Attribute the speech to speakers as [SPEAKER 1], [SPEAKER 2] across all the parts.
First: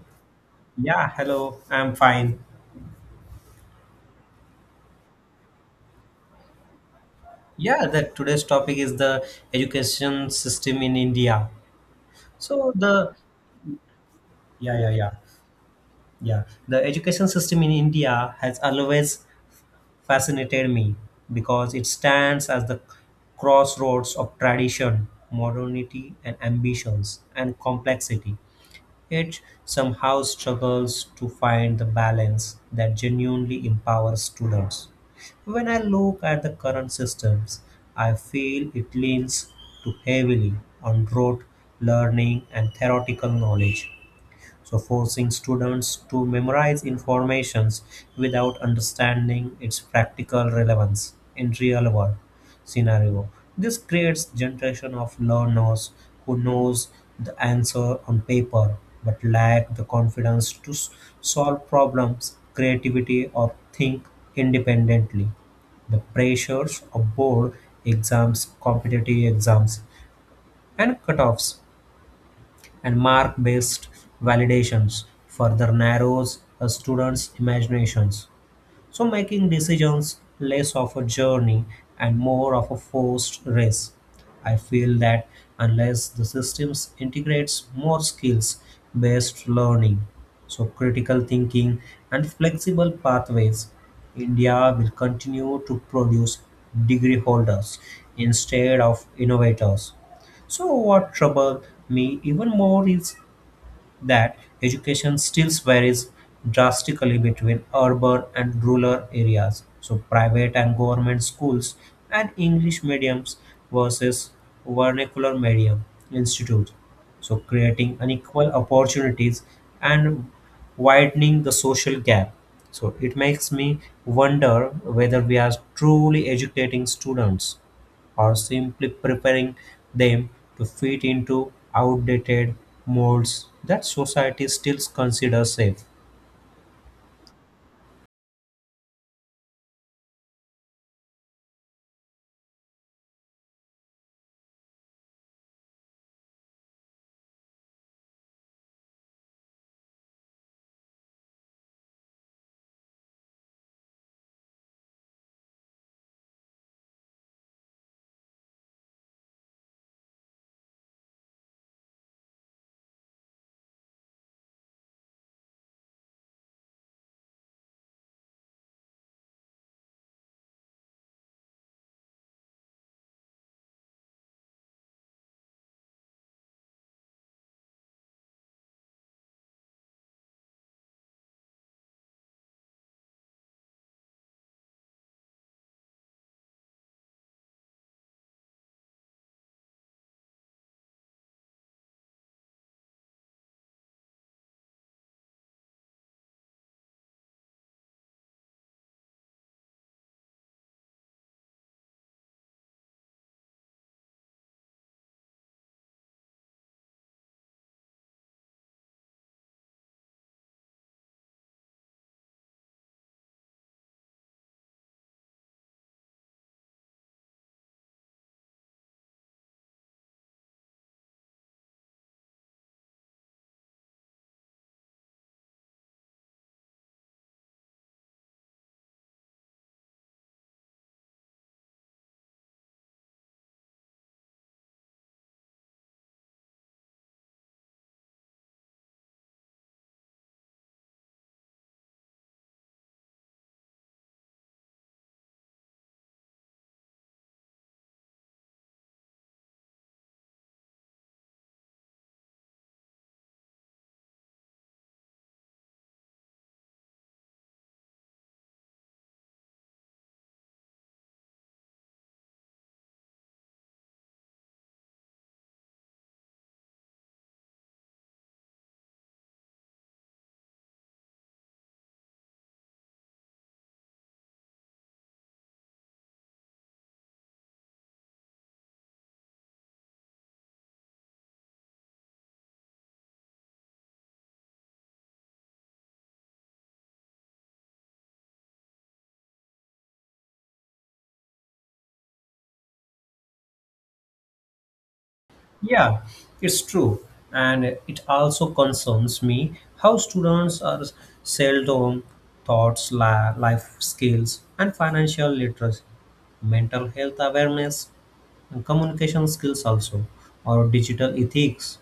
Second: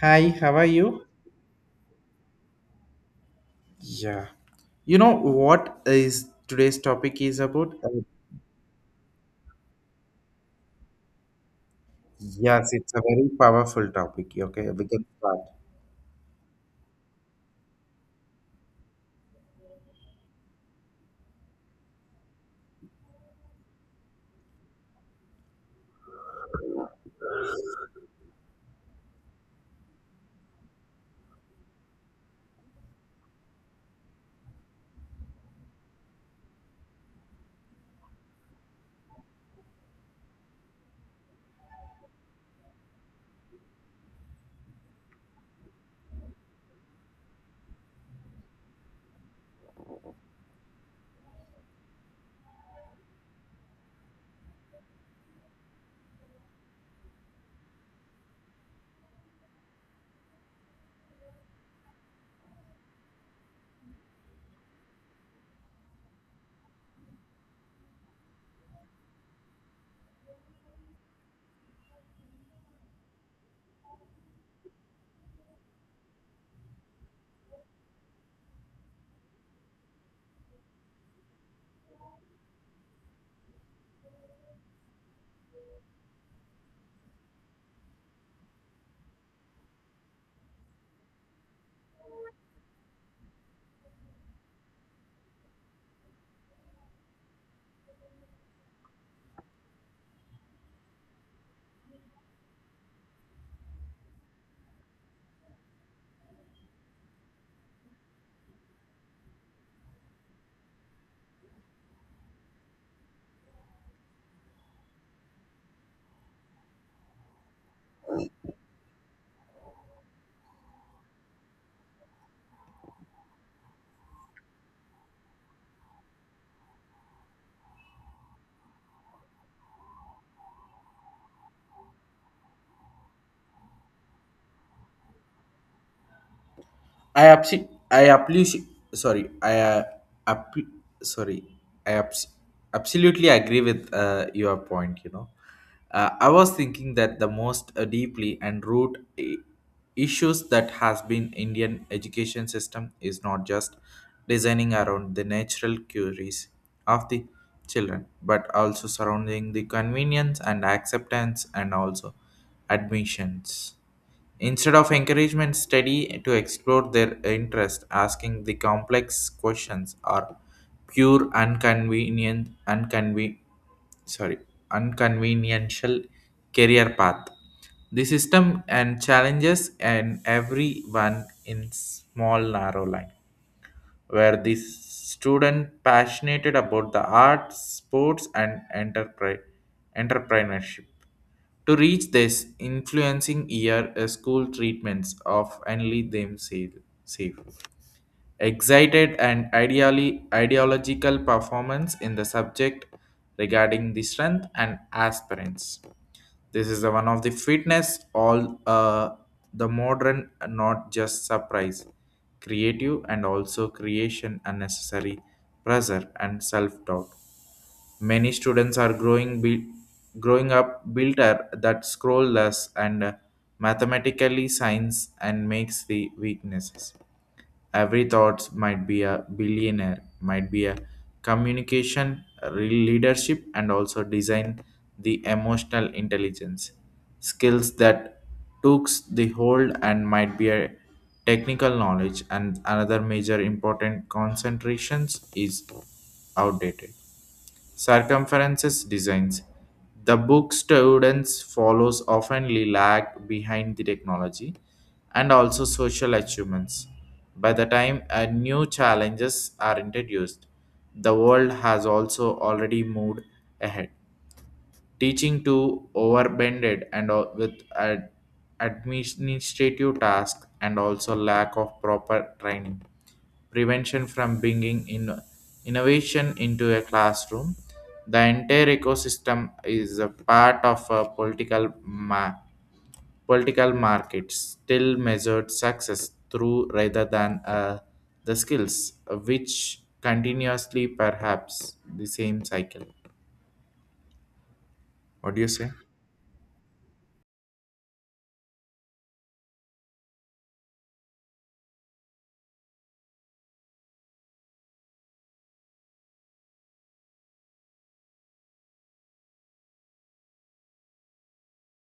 [SPEAKER 1] Hi, how are you?
[SPEAKER 2] Yeah, hello. I'm fine.
[SPEAKER 1] Yeah. You know what is today's topic is about?
[SPEAKER 2] Yeah,
[SPEAKER 1] Uh,
[SPEAKER 2] the today's topic is the education system in India.
[SPEAKER 1] yes,
[SPEAKER 2] So
[SPEAKER 1] it's a
[SPEAKER 2] the
[SPEAKER 1] very powerful topic. Okay,
[SPEAKER 2] yeah,
[SPEAKER 1] we
[SPEAKER 2] yeah,
[SPEAKER 1] can
[SPEAKER 2] yeah,
[SPEAKER 1] start.
[SPEAKER 2] yeah. The education system in India has always fascinated me because it stands as the crossroads of tradition, modernity, and ambitions and complexity. It somehow struggles to find the balance that genuinely empowers students. When I look at the current systems, I feel it leans too heavily on rote learning and theoretical knowledge, so forcing students to memorize informations without understanding its practical relevance in real world scenario. This creates generation of learners who knows the answer on paper but lack the confidence to solve problems, creativity or think independently the pressures of board exams, competitive exams, and cutoffs and mark-based validations further narrows a student's imaginations so making decisions less of a journey and more of a forced race. I feel that unless the systems integrates more skills based learning, so critical thinking and flexible pathways, India will continue to produce degree holders instead of innovators. So what trouble me even more is that education still varies drastically between urban and rural areas. So, private and government schools and English mediums versus vernacular medium institutes. So, creating unequal opportunities and widening the social gap. So, it makes me wonder whether we are truly educating students or simply preparing them to fit into outdated molds that society still considers safe.
[SPEAKER 1] I appreciate. I appreciate. Sorry, appre- sorry. I absolutely agree with your point. You know, I was thinking that the most deeply and root issues that has been Indian education system is not just designing around the natural queries of the children, but also surrounding the convenience and acceptance and also admissions. Instead of encouragement, study to explore their interest, asking the complex questions are pure unconvenient unconven sorry unconventional career path. The system and challenges and everyone in small narrow line where the student passionate about the arts, sports, and entrepreneurship. To reach this, influencing year school treatments of only them safe excited and ideally ideological performance in the subject regarding the strength and aspirants. This is the one of the fitness all the modern not just surprise, creative and also creation unnecessary pressure and self doubt. Many students are growing up builder that scroll less and mathematically signs and makes the weaknesses. Every thought might be a billionaire, might be a communication, leadership, and also design the emotional intelligence skills that takes the hold and might be a technical knowledge and another major important concentrations is outdated circumferences designs. The book students follows often lag behind the technology and also social achievements. By the time new challenges are introduced, the world has also already moved ahead teaching to overbended and with ad- administrative tasks and also lack of proper training prevention from bringing in innovation into a classroom. The entire ecosystem is a part of a political market still measured success through rather than the skills which continuously perhaps the same cycle. What do you say?
[SPEAKER 2] Yeah, it's true. And it also concerns me how students are seldom thoughts, life skills, and financial literacy, mental health awareness, and communication skills also, or digital ethics,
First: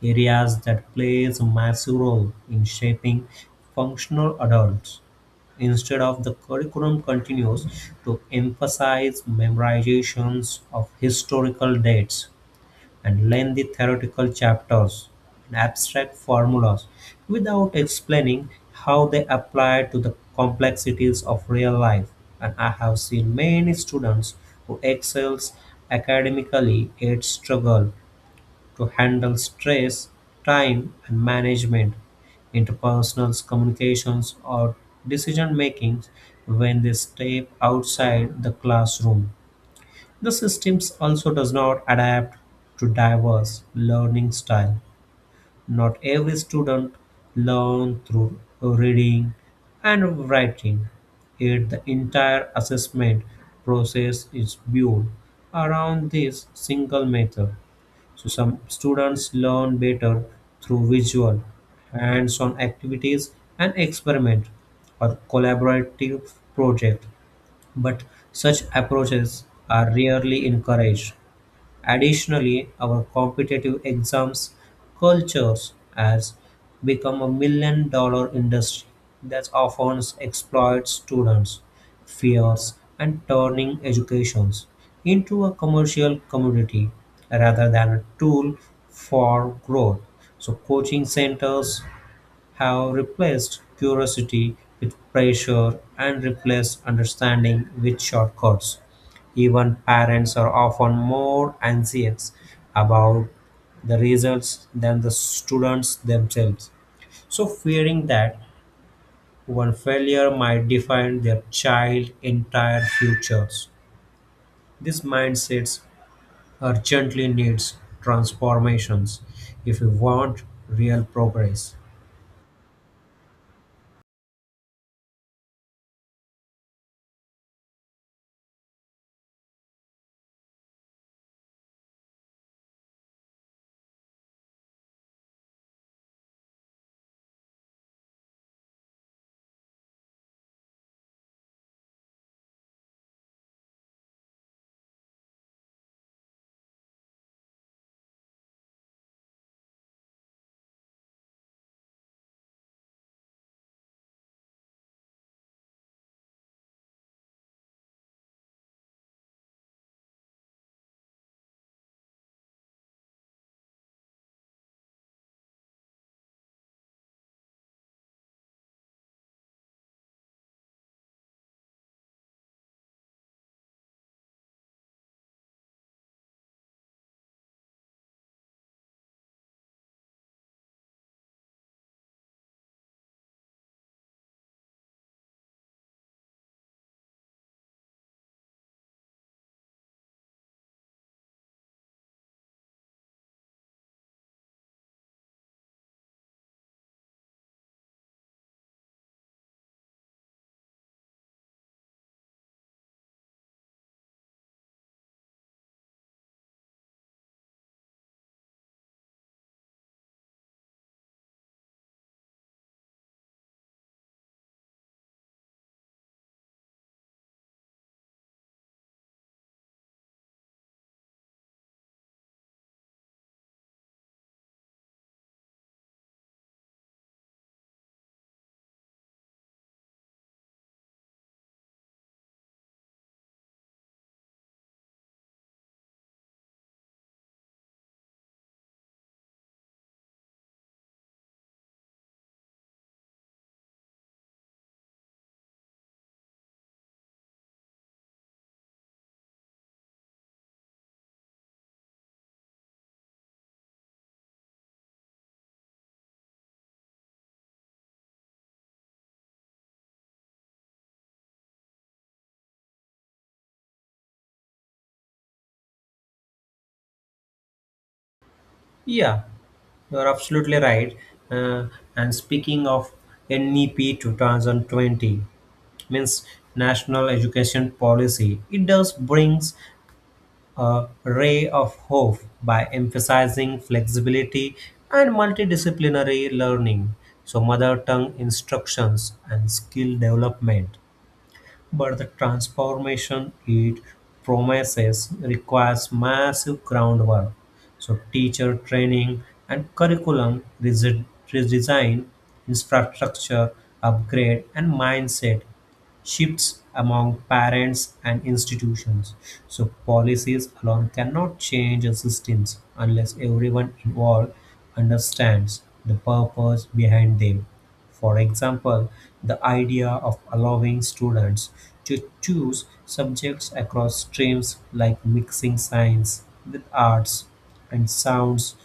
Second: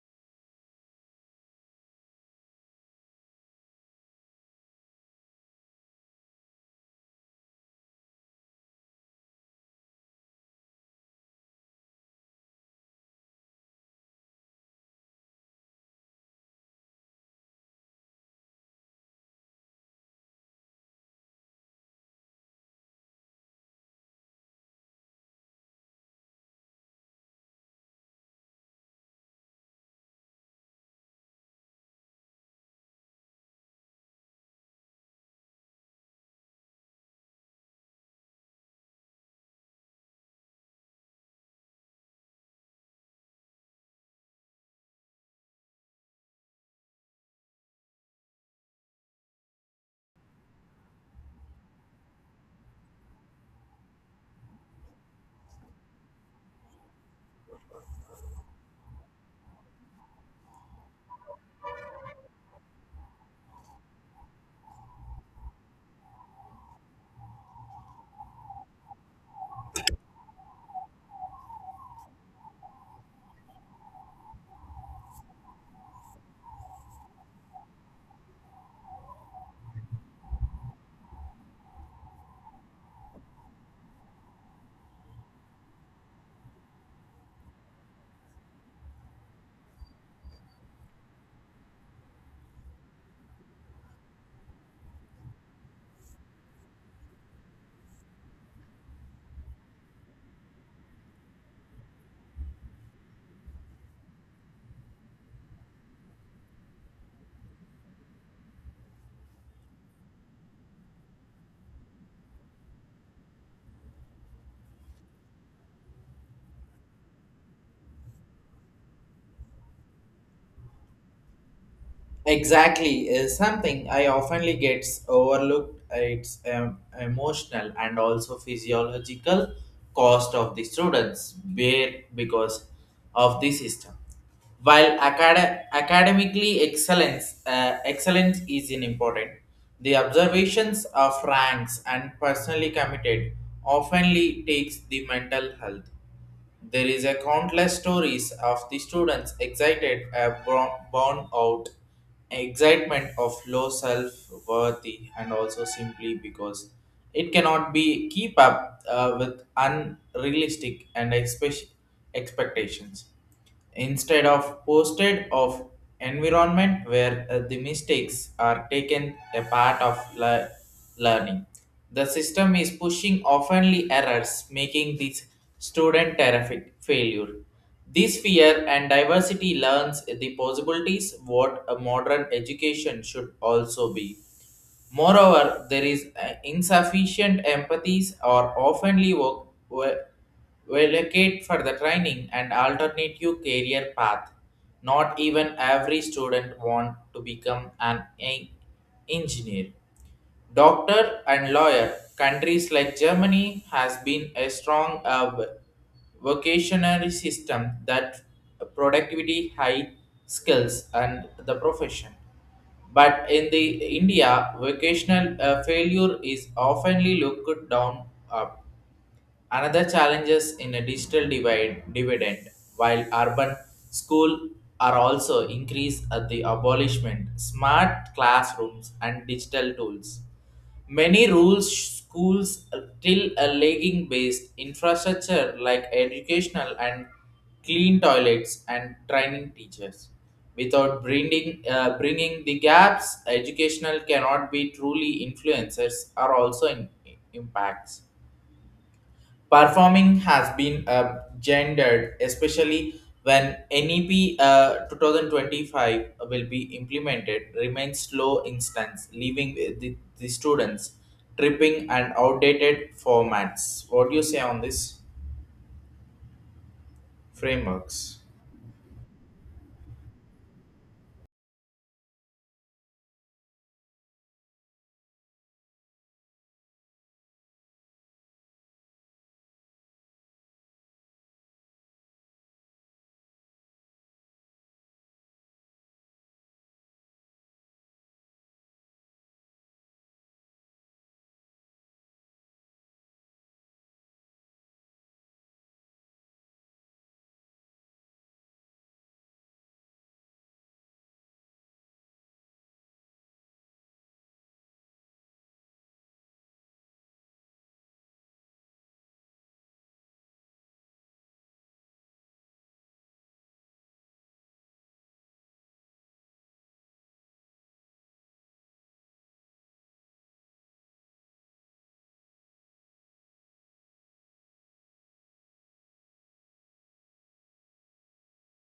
[SPEAKER 2] areas that plays a massive role in shaping functional adults. Instead of the curriculum continues to emphasize memorizations of historical dates and lengthy theoretical chapters and abstract formulas without explaining how they apply to the complexities of real life. And I have seen many students who excels academically yet struggle to handle stress, time, and management, interpersonal communications, or decision making when they step outside the classroom. The systems also does not adapt to diverse learning style. Not every student learn through reading and writing. Yet the entire assessment process is built around this single method. So some students learn better through visual, hands-on activities and experiment or collaborative project, but such approaches are rarely encouraged. Additionally, our competitive exams cultures has become a $1 million industry that often exploits students' fears and turning educations into a commercial commodity rather than a tool for growth. So coaching centers have replaced curiosity with pressure and replaced understanding with shortcuts. Even parents are often more anxious about the results than the students themselves. So, fearing that one failure might define their child's entire futures. This mindset urgently needs transformations if we want real progress.
[SPEAKER 1] Exactly is something I oftenly gets overlooked. It's emotional and also physiological cost of the students bare because of the system. While academically excellence excellence is an important, the observations of ranks and personally committed oftenly takes the mental health. There is a countless stories of the students excited and born out excitement of low self-worth and also simply because it cannot be keep up with unrealistic and expectations instead of posted of environment where the mistakes are taken a part of learning. The system is pushing oftenly errors making this student terrific failure. This fear and diversity learns the possibilities what a modern education should also be. Moreover, there is insufficient empathies or oftenly allocate for the training and alternative career path. Not even every student want to become an engineer, doctor and lawyer. Countries like Germany has been a strong vocationary system that productivity, high skills, and the profession. But in the India, vocational failure is oftenly looked down up. Another challenge is in a digital divide dividend, while urban school are also increased at the abolishment, smart classrooms and digital tools. Many rural schools still a lagging based infrastructure like educational and clean toilets and training teachers. Without bringing the gaps, educational cannot be truly influencers are also in, impacts. Performing has been gendered, especially when NEP 2025 will be implemented, remains slow instance, leaving the students tripping and outdated formats. What do you say on this frameworks?
[SPEAKER 2] Yeah, you're absolutely right. Uh, and speaking of NEP 2020, means National Education Policy, it does brings a ray of hope by emphasizing flexibility and multidisciplinary learning. So mother tongue instructions and skill development but the transformation it promises requires massive groundwork. So, teacher training and curriculum redesign, infrastructure upgrade, and mindset shifts among parents and institutions. So, policies alone cannot change the systems unless everyone involved understands the purpose behind them. For example, the idea of allowing students to choose subjects across streams like mixing science with arts and sounds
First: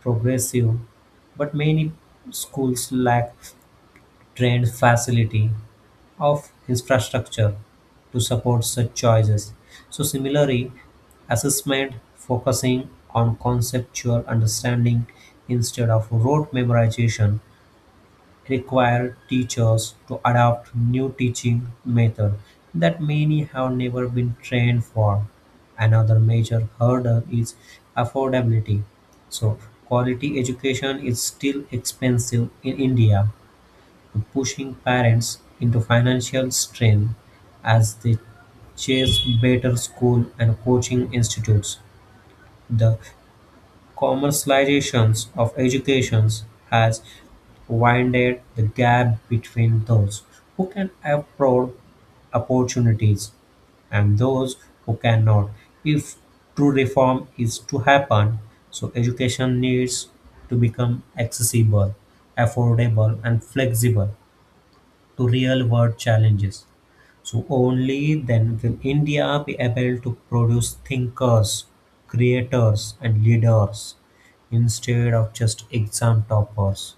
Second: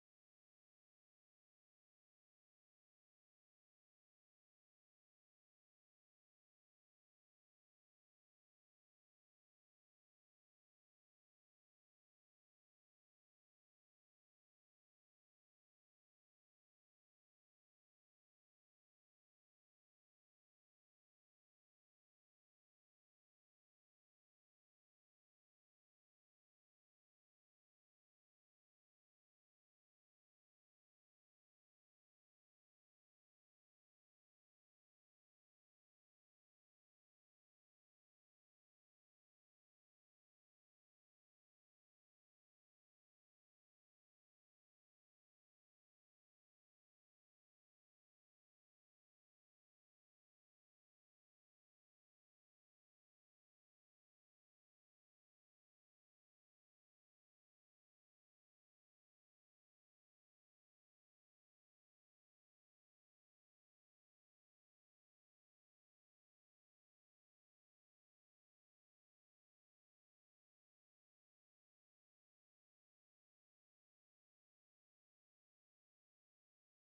[SPEAKER 2] progressive, but many schools lack trained facility of infrastructure to support such choices. So similarly, assessment focusing on conceptual understanding instead of rote memorization require teachers to adopt new teaching methods that many have never been trained for. Another major hurdle is affordability. So, quality education is still expensive in India, pushing parents into financial strain as they chase better school and coaching institutes. The commercialization of education has widened the gap between those who can afford opportunities and those who cannot. If true reform is to happen, so education needs to become accessible, affordable, and flexible to real world challenges. So, only then will India be able to produce thinkers, creators, and leaders instead of just exam toppers.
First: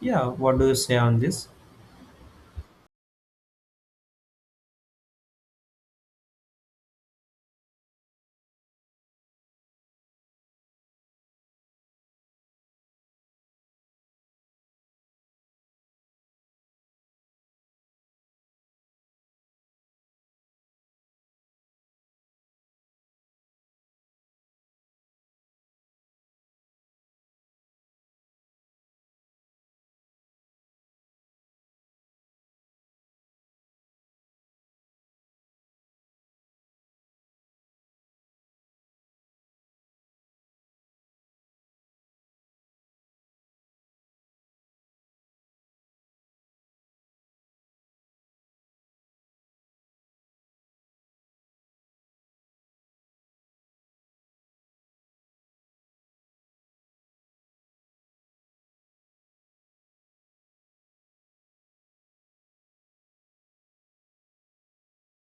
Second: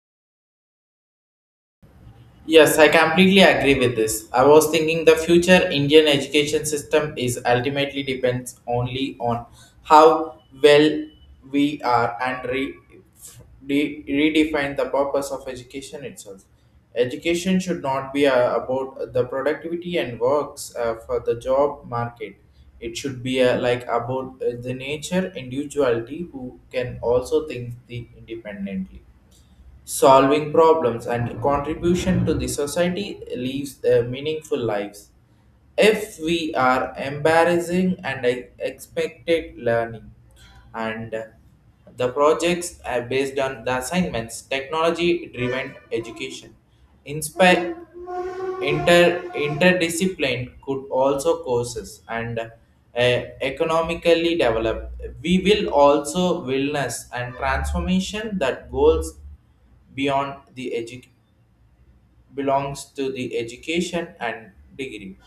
[SPEAKER 2] Yeah, what do you say on this?
[SPEAKER 1] Yes, I completely agree with this. I was thinking the future Indian education system is ultimately depends only on how well we are and redefine the purpose of education itself. Education should not be about the productivity and works for the job market. It should be like about the nature individuality who can also think the independently solving problems and contribution to the society leaves meaningful lives if we are embarrassing and expected learning and the projects are based on the assignments technology driven education inspire interdiscipline could also courses and economically develop we will also wellness and transformation that goals beyond belongs to the education and degree.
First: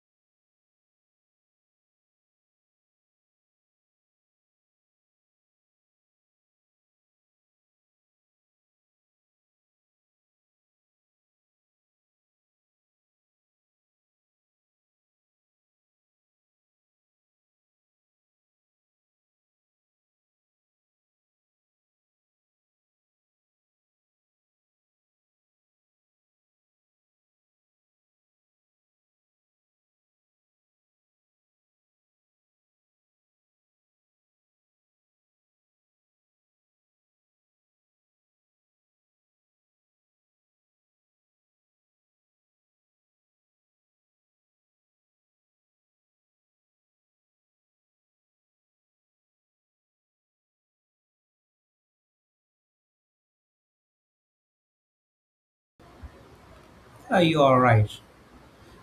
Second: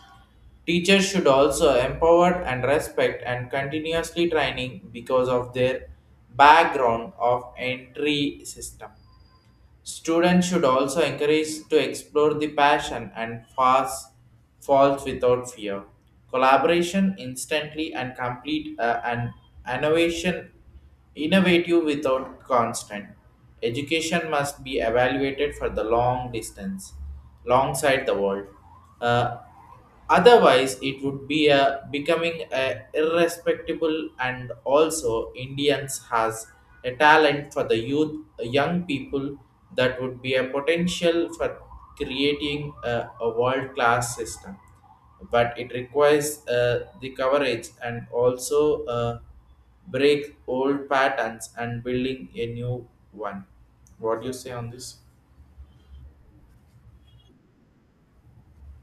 [SPEAKER 1] Teachers should also empower and respect and continuously training because of their background of entry system. Students should also encourage to explore the passion and fast falls without fear. Collaboration instantly and complete and innovation innovative without constant. Education must be evaluated for the long distance, long side the world. Uh, Otherwise, it would be a becoming a irrespectable and also Indians has a talent for the youth, young people that would be a potential for creating a world class system. But it requires the coverage and also break old patterns and building a new one. What do you say on this?
[SPEAKER 2] You are right.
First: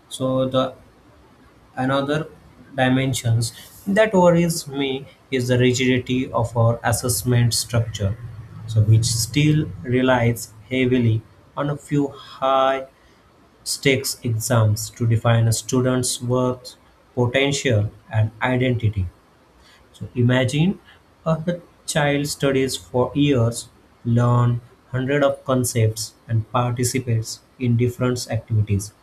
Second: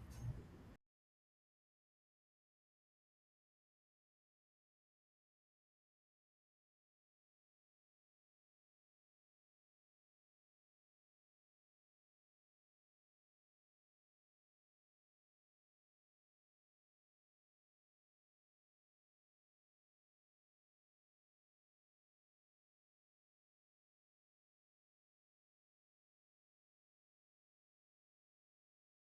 [SPEAKER 2] So the another dimensions that worries me is the rigidity of our assessment structure, so which still relies heavily on a few high stakes exams to define a student's worth, potential, and identity. So imagine a child studies for years, learn hundred of concepts, and participates in different activities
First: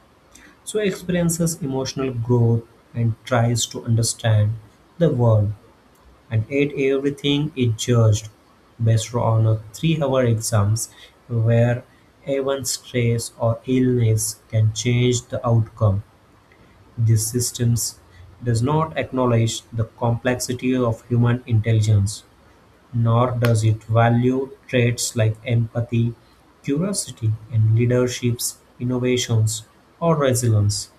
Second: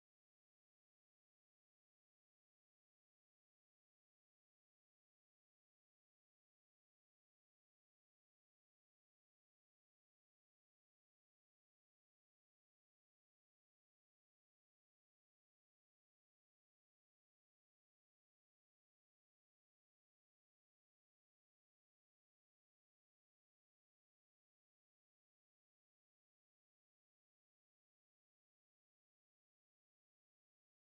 [SPEAKER 2] so experiences emotional growth and tries to understand the world and at everything is judged based on a 3-hour exams where even stress or illness can change the outcome. These systems does not acknowledge the complexity of human intelligence, nor does it value traits like empathy, curiosity, and leadership's innovations or resilience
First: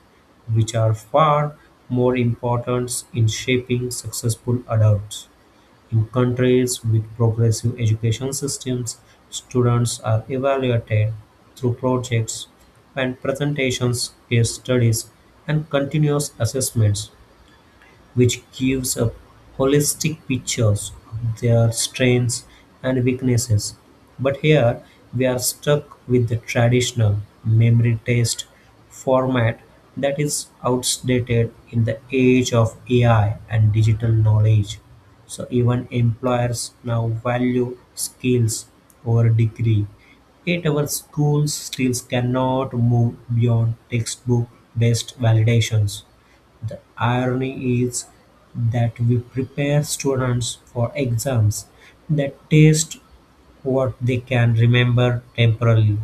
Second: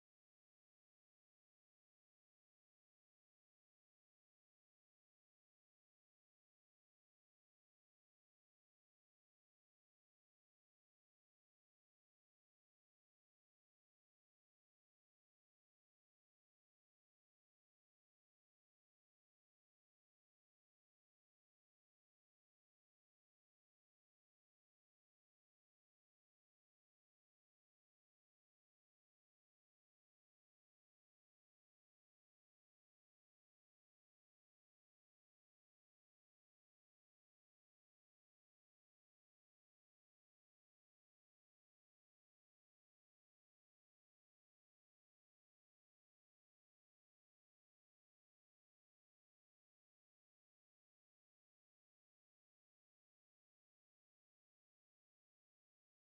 [SPEAKER 2] which are far more important in shaping successful adults. In countries with progressive education systems, students are evaluated through projects and presentations, case studies, and continuous assessments which gives a holistic pictures of their strengths and weaknesses. But here we are stuck with the traditional memory test format that is outdated in the age of AI and digital knowledge. So even employers now value skills over degree. Yet our schools still cannot move beyond textbook based validations. The irony is that we prepare students for exams that test what they can remember temporarily,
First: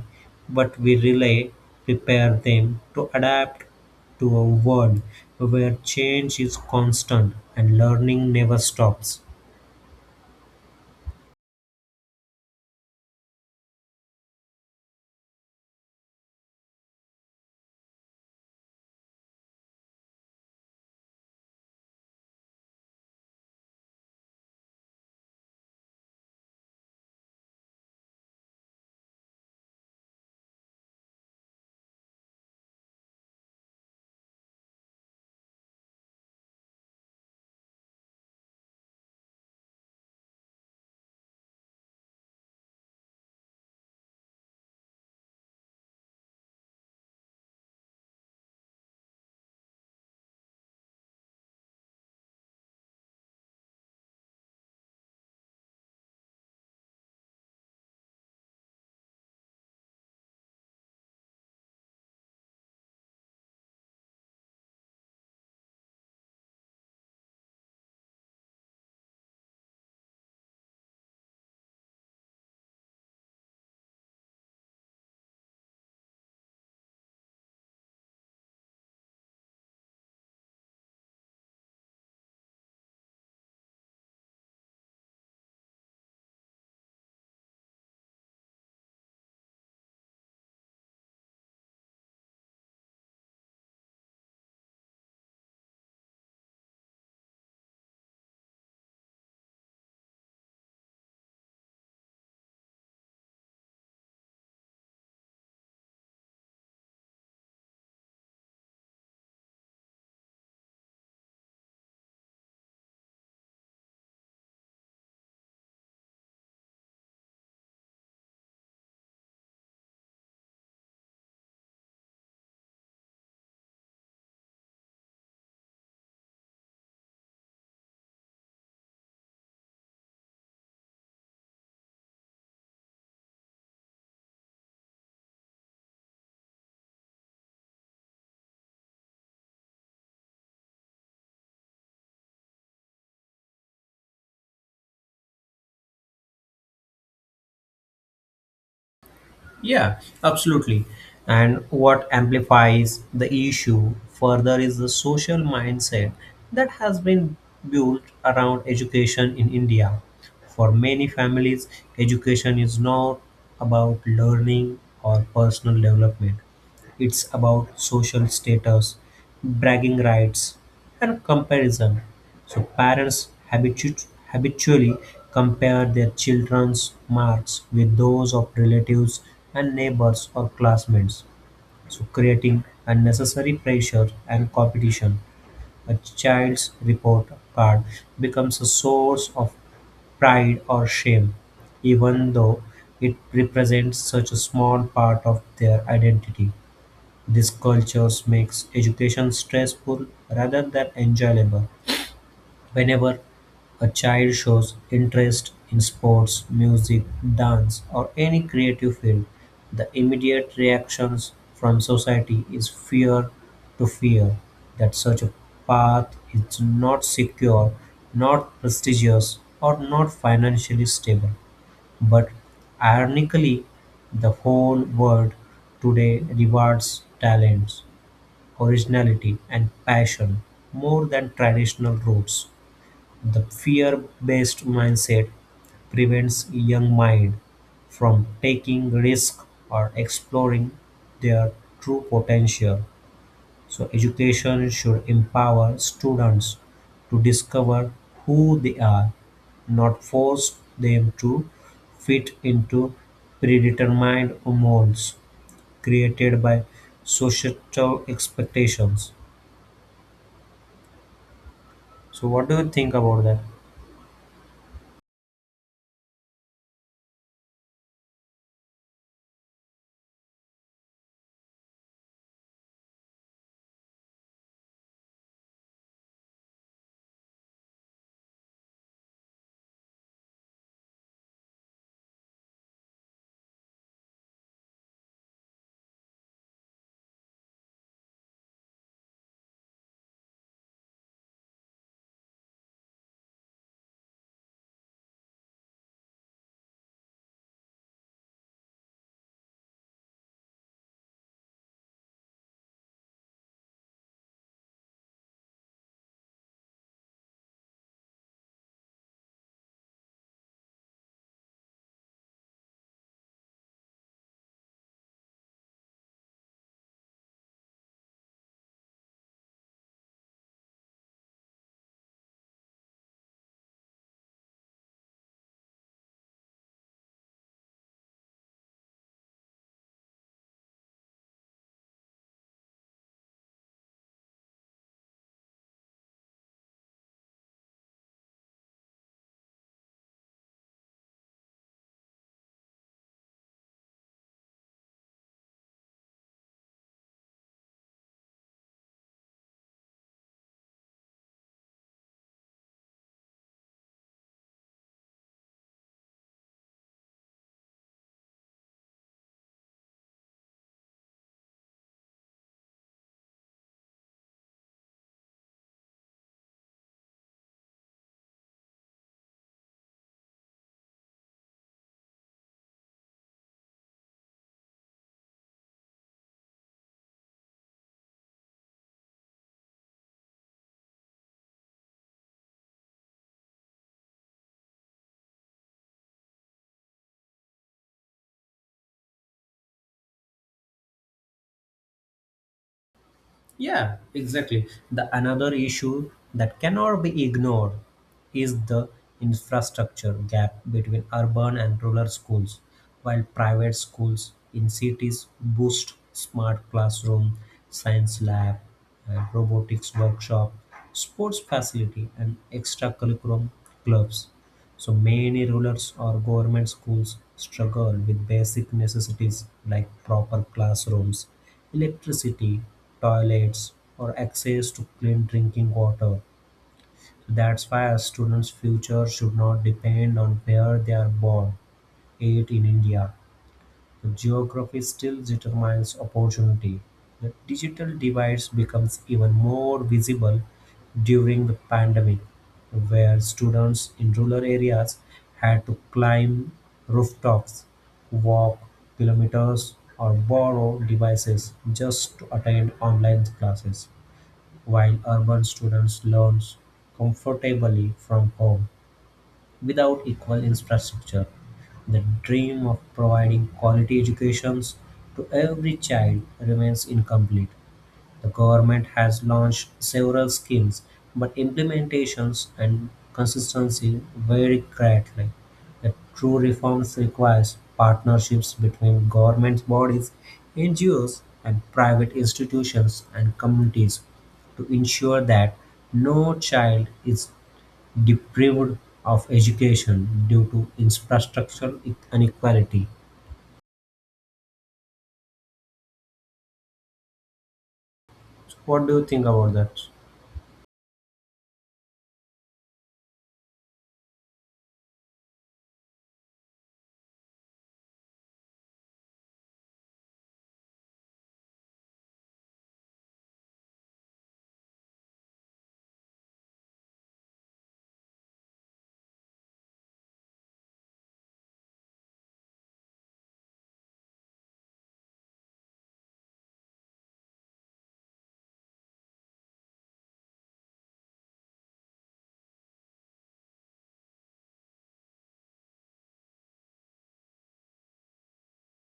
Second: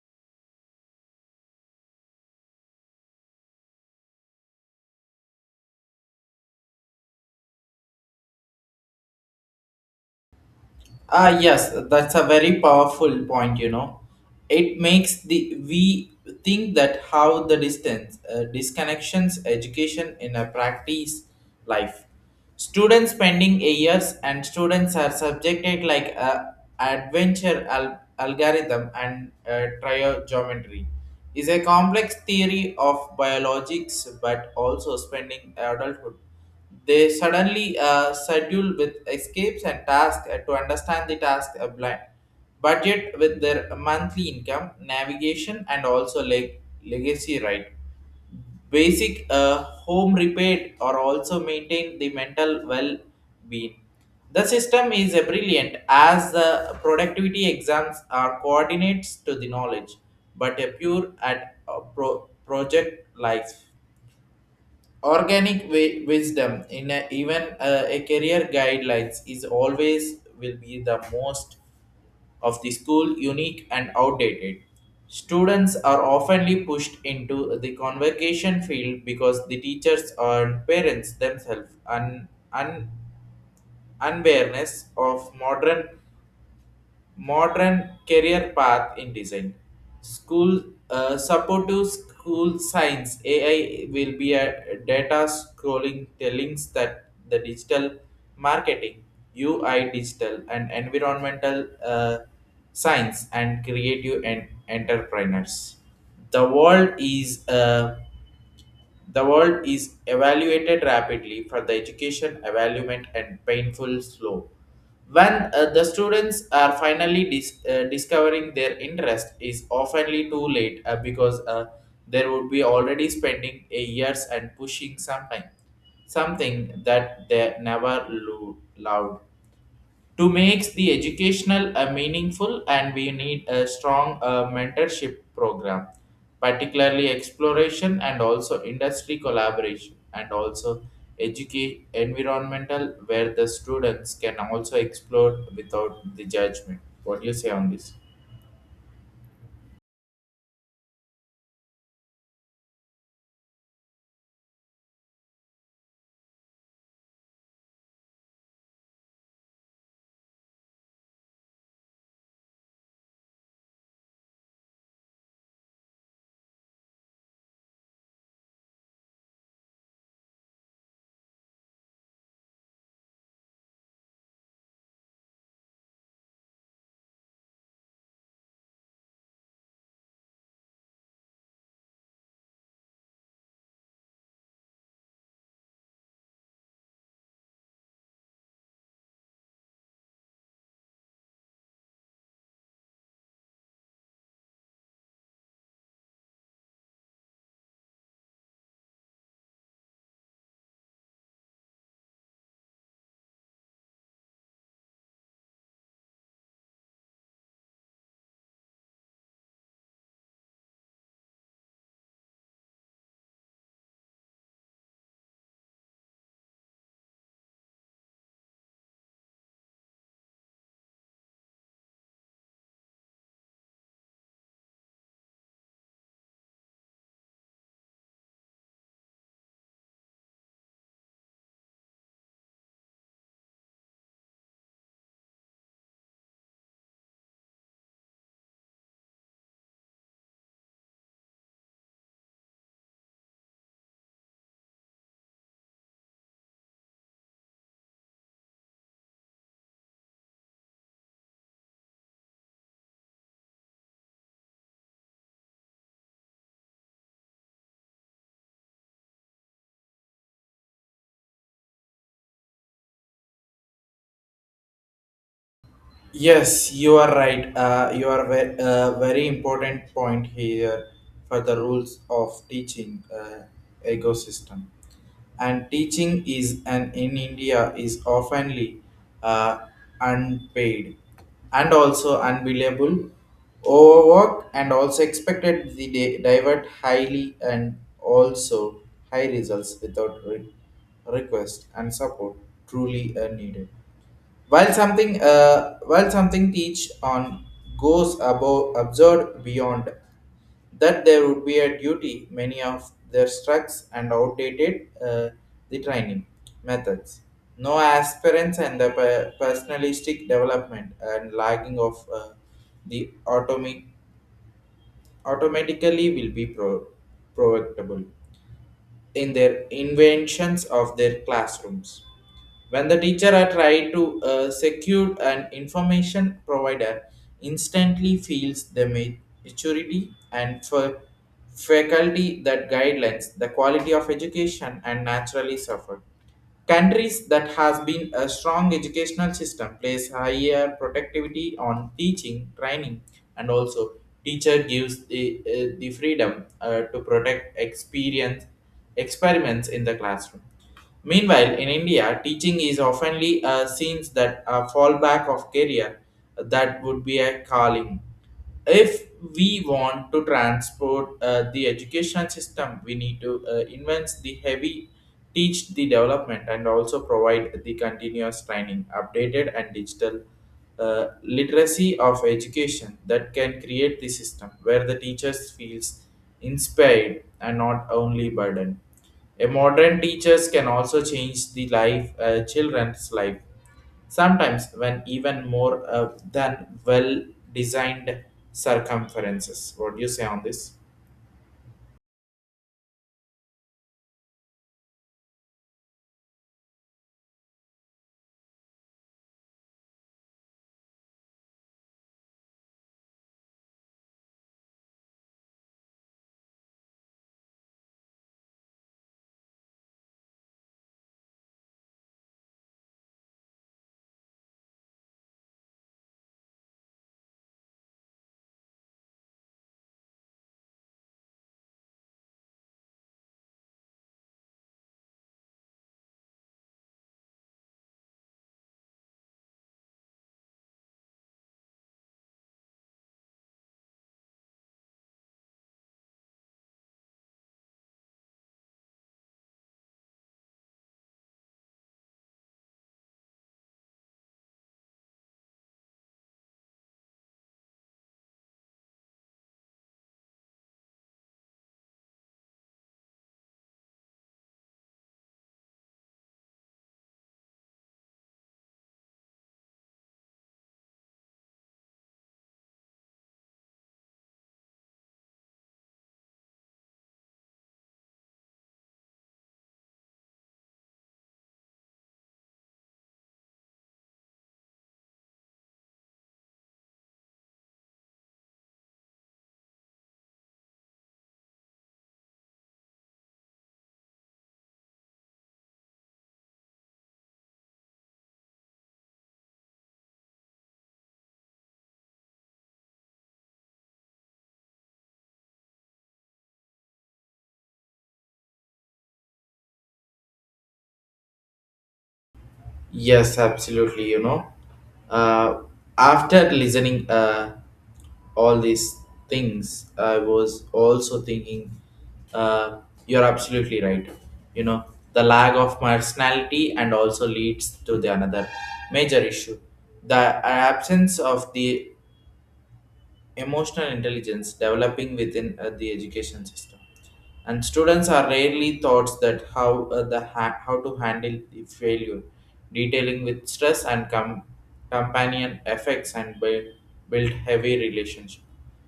[SPEAKER 2] but we really prepare them to adapt to a world where change is constant and learning never stops.
[SPEAKER 1] Ah, yes, that's a very powerful point, you know. It makes the we think that how the distance disconnections education in a practice life. Students spending a years and students are subjected like a adventure algorithm and trigonometry is a complex theory of biologics but also spending adulthood they suddenly schedule with escapes and tasks to understand the task blind. Budget with their monthly income, navigation, and also legacy right. Basic home repair or also maintain the mental well-being. The system is brilliant as the productivity exams are coordinates to the knowledge, but a pure at project life organic wisdom in a, even a career guidelines is always will be the most of the school unique and outdated. Students are oftenly pushed into the convocation field because the teachers and parents themselves and un, un, unwareness of modern career path in design. School support school science AI will be a data scrolling the links that the digital marketing UI digital and environmental science and creative and entrepreneurs. The world is uh, the world is evaluated rapidly for the education evaluation and painful slow. When the students are finally discovering their interest is oftenly too late because there would be already spending a years and pushing something something that they never loved to make the educational meaningful and we need a strong mentorship program particularly exploration and also industry collaboration and also educate environmental where the students can also explore without the judgment. What do you say on this?
[SPEAKER 2] Yeah, absolutely. And what amplifies the issue further is the social mindset that has been built around education in India. For many families, education is not about learning or personal development. It's about social status, bragging rights, and comparison. So parents habitually compare their children's marks with those of relatives and neighbors or classmates, so creating unnecessary pressure and competition. A child's report card becomes a source of pride or shame, even though it represents such a small part of their identity. These cultures makes education stressful rather than enjoyable. Whenever a child shows interest in sports, music, dance, or any creative field, the immediate reactions from society is fear that such a path is not secure, not prestigious, or not financially stable. But ironically, the whole world today rewards talents originality and passion more than traditional routes. The fear-based mindset prevents young mind from taking risk or exploring their true potential. So education should empower students to discover who they are, not force them to fit into predetermined molds created by societal expectations. So what do you think about that?
[SPEAKER 1] Yes, you are right. You are very important point here for the rules of teaching ecosystem. And teaching is an in India is oftenly uh, unpaid and also unbelievable overwork and also expected the divert highly and also high results without request and support truly are needed. While something teach on goes above absurd beyond that there would be a duty many of their structs and outdated the training methods no aspirants and the personalistic development and lagging of the automatically will be provocable in their inventions of their classrooms. When the teacher are tried to secure an information provider, instantly feels the maturity and for faculty that guidelines the quality of education and naturally suffer. Countries that has been a strong educational system place higher productivity on teaching, training, and also teacher gives the freedom to protect experience experiments in the classroom. Meanwhile, in India, teaching is oftenly seen that a fallback of career that would be a calling. If we want to transport the education system we need to invent the heavy teach the development and also provide the continuous training updated and digital literacy of education that can create the system where the teachers feels inspired and not only burdened. A modern teachers can also change the life children's life sometimes when even more than well designed circumferences. What do you say on this?
[SPEAKER 2] Yeah, exactly. The another issue that cannot be ignored is the infrastructure gap between urban and rural schools. While private schools in cities boost smart classroom, science lab, and robotics workshop, sports facility, and extracurriculum clubs, so many rulers or government schools struggle with basic necessities like proper classrooms, electricity, toilets, or access to clean drinking water. That's why a student's future should not depend on where they are born, eight in India. Geography still determines opportunity; the digital divide becomes even more visible during the pandemic, where students in rural areas had to climb rooftops, walk kilometers, or borrow devices just to attend online classes, while urban students learn comfortably from home. Without equal infrastructure, the dream of providing quality educations to every child remains incomplete. The government has launched several schemes, but implementations and consistency vary greatly. The true reforms requires partnerships between government bodies, NGOs, and private institutions and communities to ensure that no child is deprived of education due to infrastructure inequality. So what do you think about that?
[SPEAKER 1] Yes, absolutely. You know, uh, after listening all these things, I was also thinking, uh, you're absolutely right. You know, the lack of personality and also leads to the another major issue, the absence of the emotional intelligence developing within the education system and students are rarely taught that how how to handle the failure detailing with stress and companion effects and build heavy relationship.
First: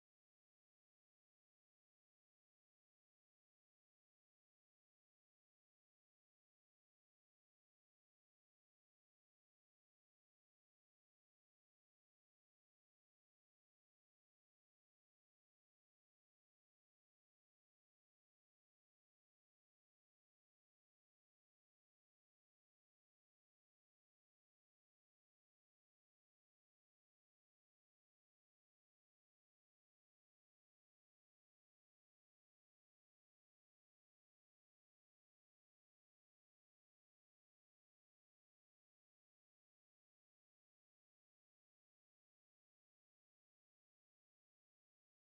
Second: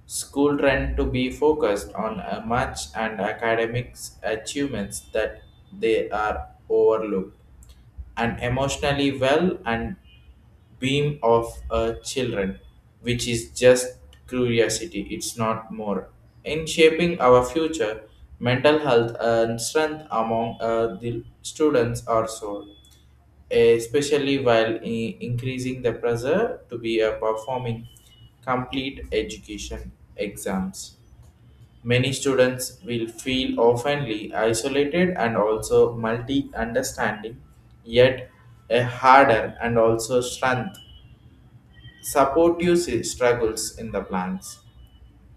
[SPEAKER 1] School trend to be focused on a much and academics achievements that they are overlooked and emotionally well and beam of a children, which is just curiosity, it's not more. In shaping our future, mental health and strength among the students are so, especially while increasing the pressure to be a performing complete education exams. Many students will feel oftenly isolated and also multi understanding, yet a harder and also strength support your struggles in the plans,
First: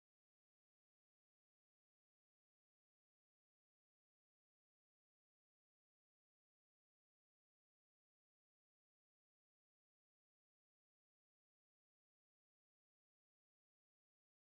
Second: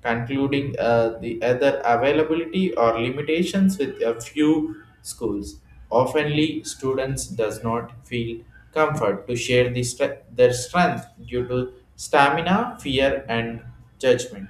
[SPEAKER 1] concluding the other availability or limitations with a few schools. Oftenly, students does not feel comfort to share the their strength due to stamina, fear, and judgment.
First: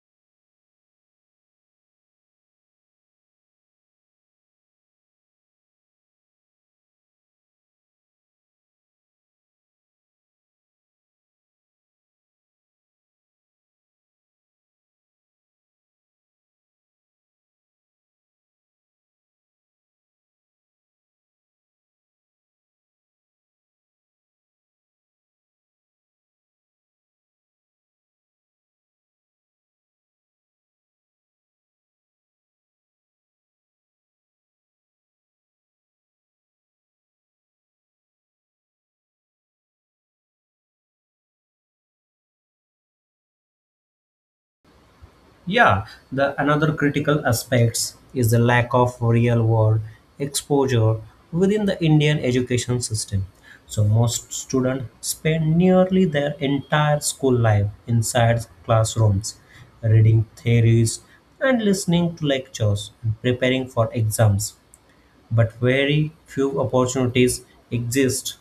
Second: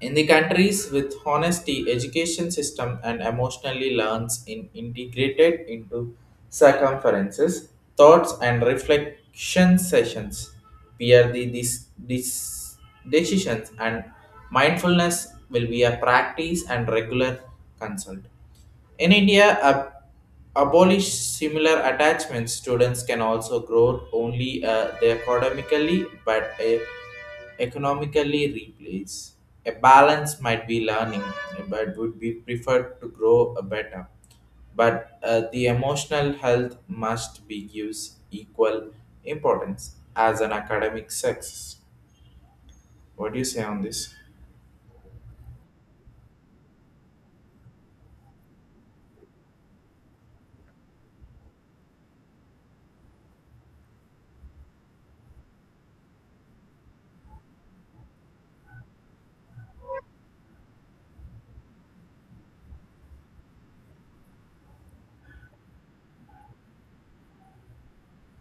[SPEAKER 1] In the countries with honesty, education system and emotionally learns in integrated into circumferences, thoughts and reflection sessions, peer decisions and mindfulness will be a practice and regular consult. In India, abolish similar attachments students can also grow only they academically but economically replace a balance might be learning but would be preferred to grow a better but the emotional health must be gives equal importance as an academic success. What do you say on this?
[SPEAKER 2] Yeah, the another critical aspects is the lack of real world exposure within the Indian education system. So most students spend nearly their entire school life inside classrooms, reading theories and listening to lectures and preparing for exams. But very few opportunities exist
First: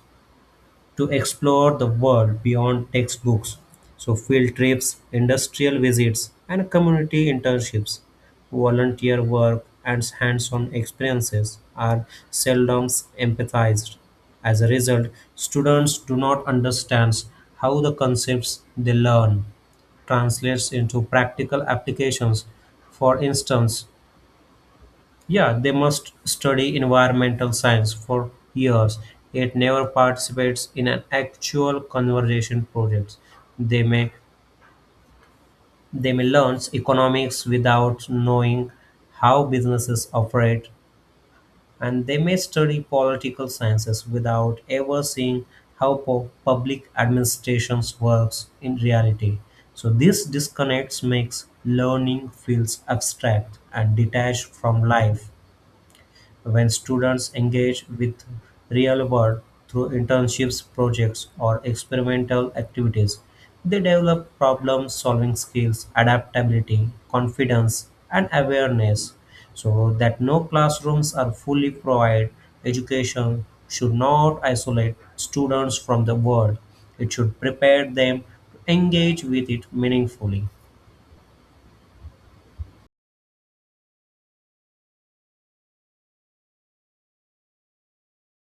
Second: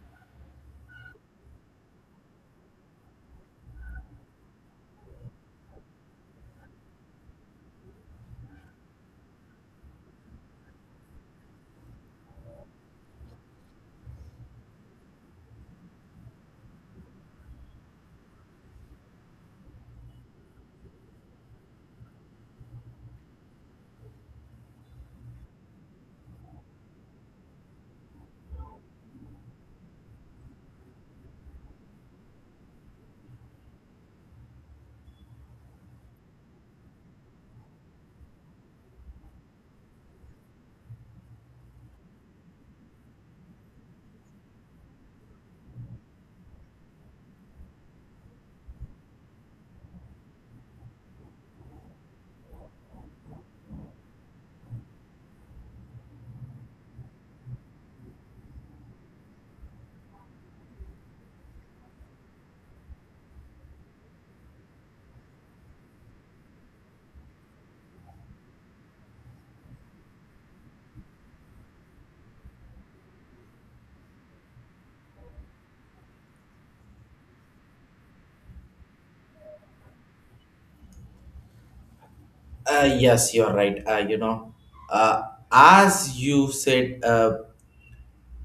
[SPEAKER 2] to explore the world beyond textbooks. So, field trips, industrial visits, and community internships, volunteer work, and hands on experiences are seldom empathized. As a result, students do not understand how the concepts they learn translates into practical applications. For instance, yeah, they must study environmental science for years, yet never participates in an actual conservation project. They may they may learn economics without knowing how businesses operate, and they may study political sciences without ever seeing how public administrations works in reality. So this disconnects makes learning feels abstract and detached from life. When students engage with real-world through internships, projects, or experimental activities, they develop problem-solving skills, adaptability, confidence, and awareness. So that no classrooms are fully provide education should not isolate students from the world. It should prepare them to engage with it meaningfully.
[SPEAKER 1] Yes, you're right. You know, uh, as you said uh,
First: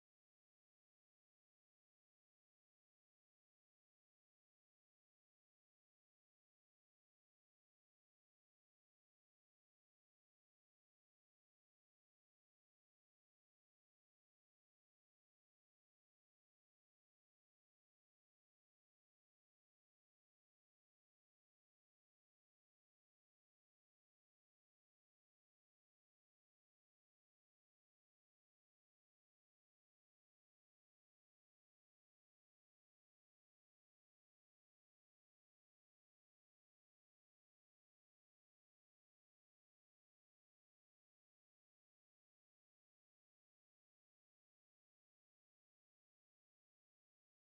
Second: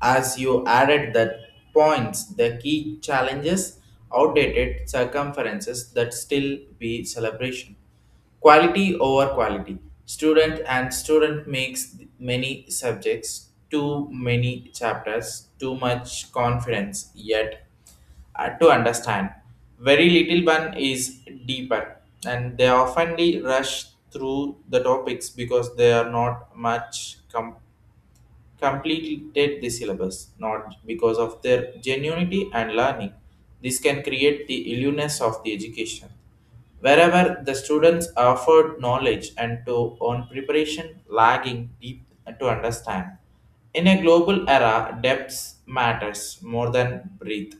[SPEAKER 1] as you added that points, the key challenges, outdated circumferences that still be celebration. Quality over quality. Student and student makes many subjects, too many chapters, too much confidence, yet to understand. Very little one is deeper, and they often rush through the topics because they are not much completed the syllabus, not because of their genuinity and learning. This can create the illness of the education. Wherever the students offered knowledge and to on preparation lagging deep to understand. In a global era, depths matters more than breadth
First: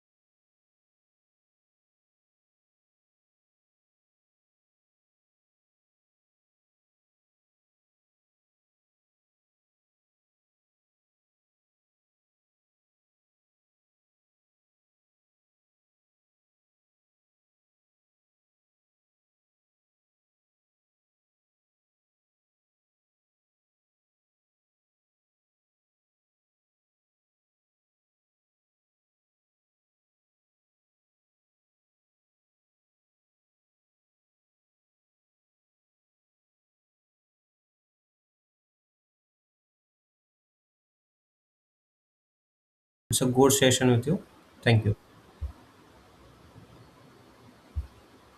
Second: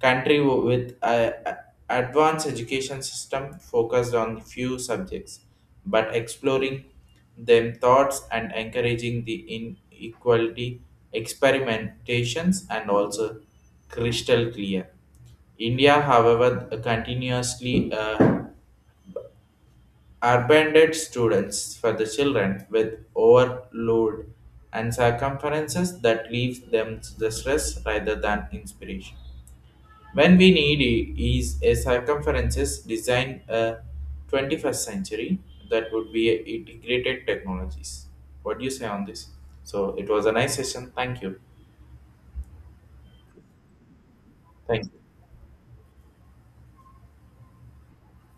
[SPEAKER 1] country with a a- advanced education system focused on few subjects but exploring them thoughts and encouraging the inequality experimentations and also crystal clear. India, however, continuously abandoned students for the children with overload and circumferences that leaves them to the stress rather than inspiration. When we need is a circumferences design a 21st century that would be a integrated technologies. What do you say on this? So it was a nice session. Thank you.
[SPEAKER 2] It's a good session with you.
[SPEAKER 1] Thank
[SPEAKER 2] Thank you.
[SPEAKER 1] you.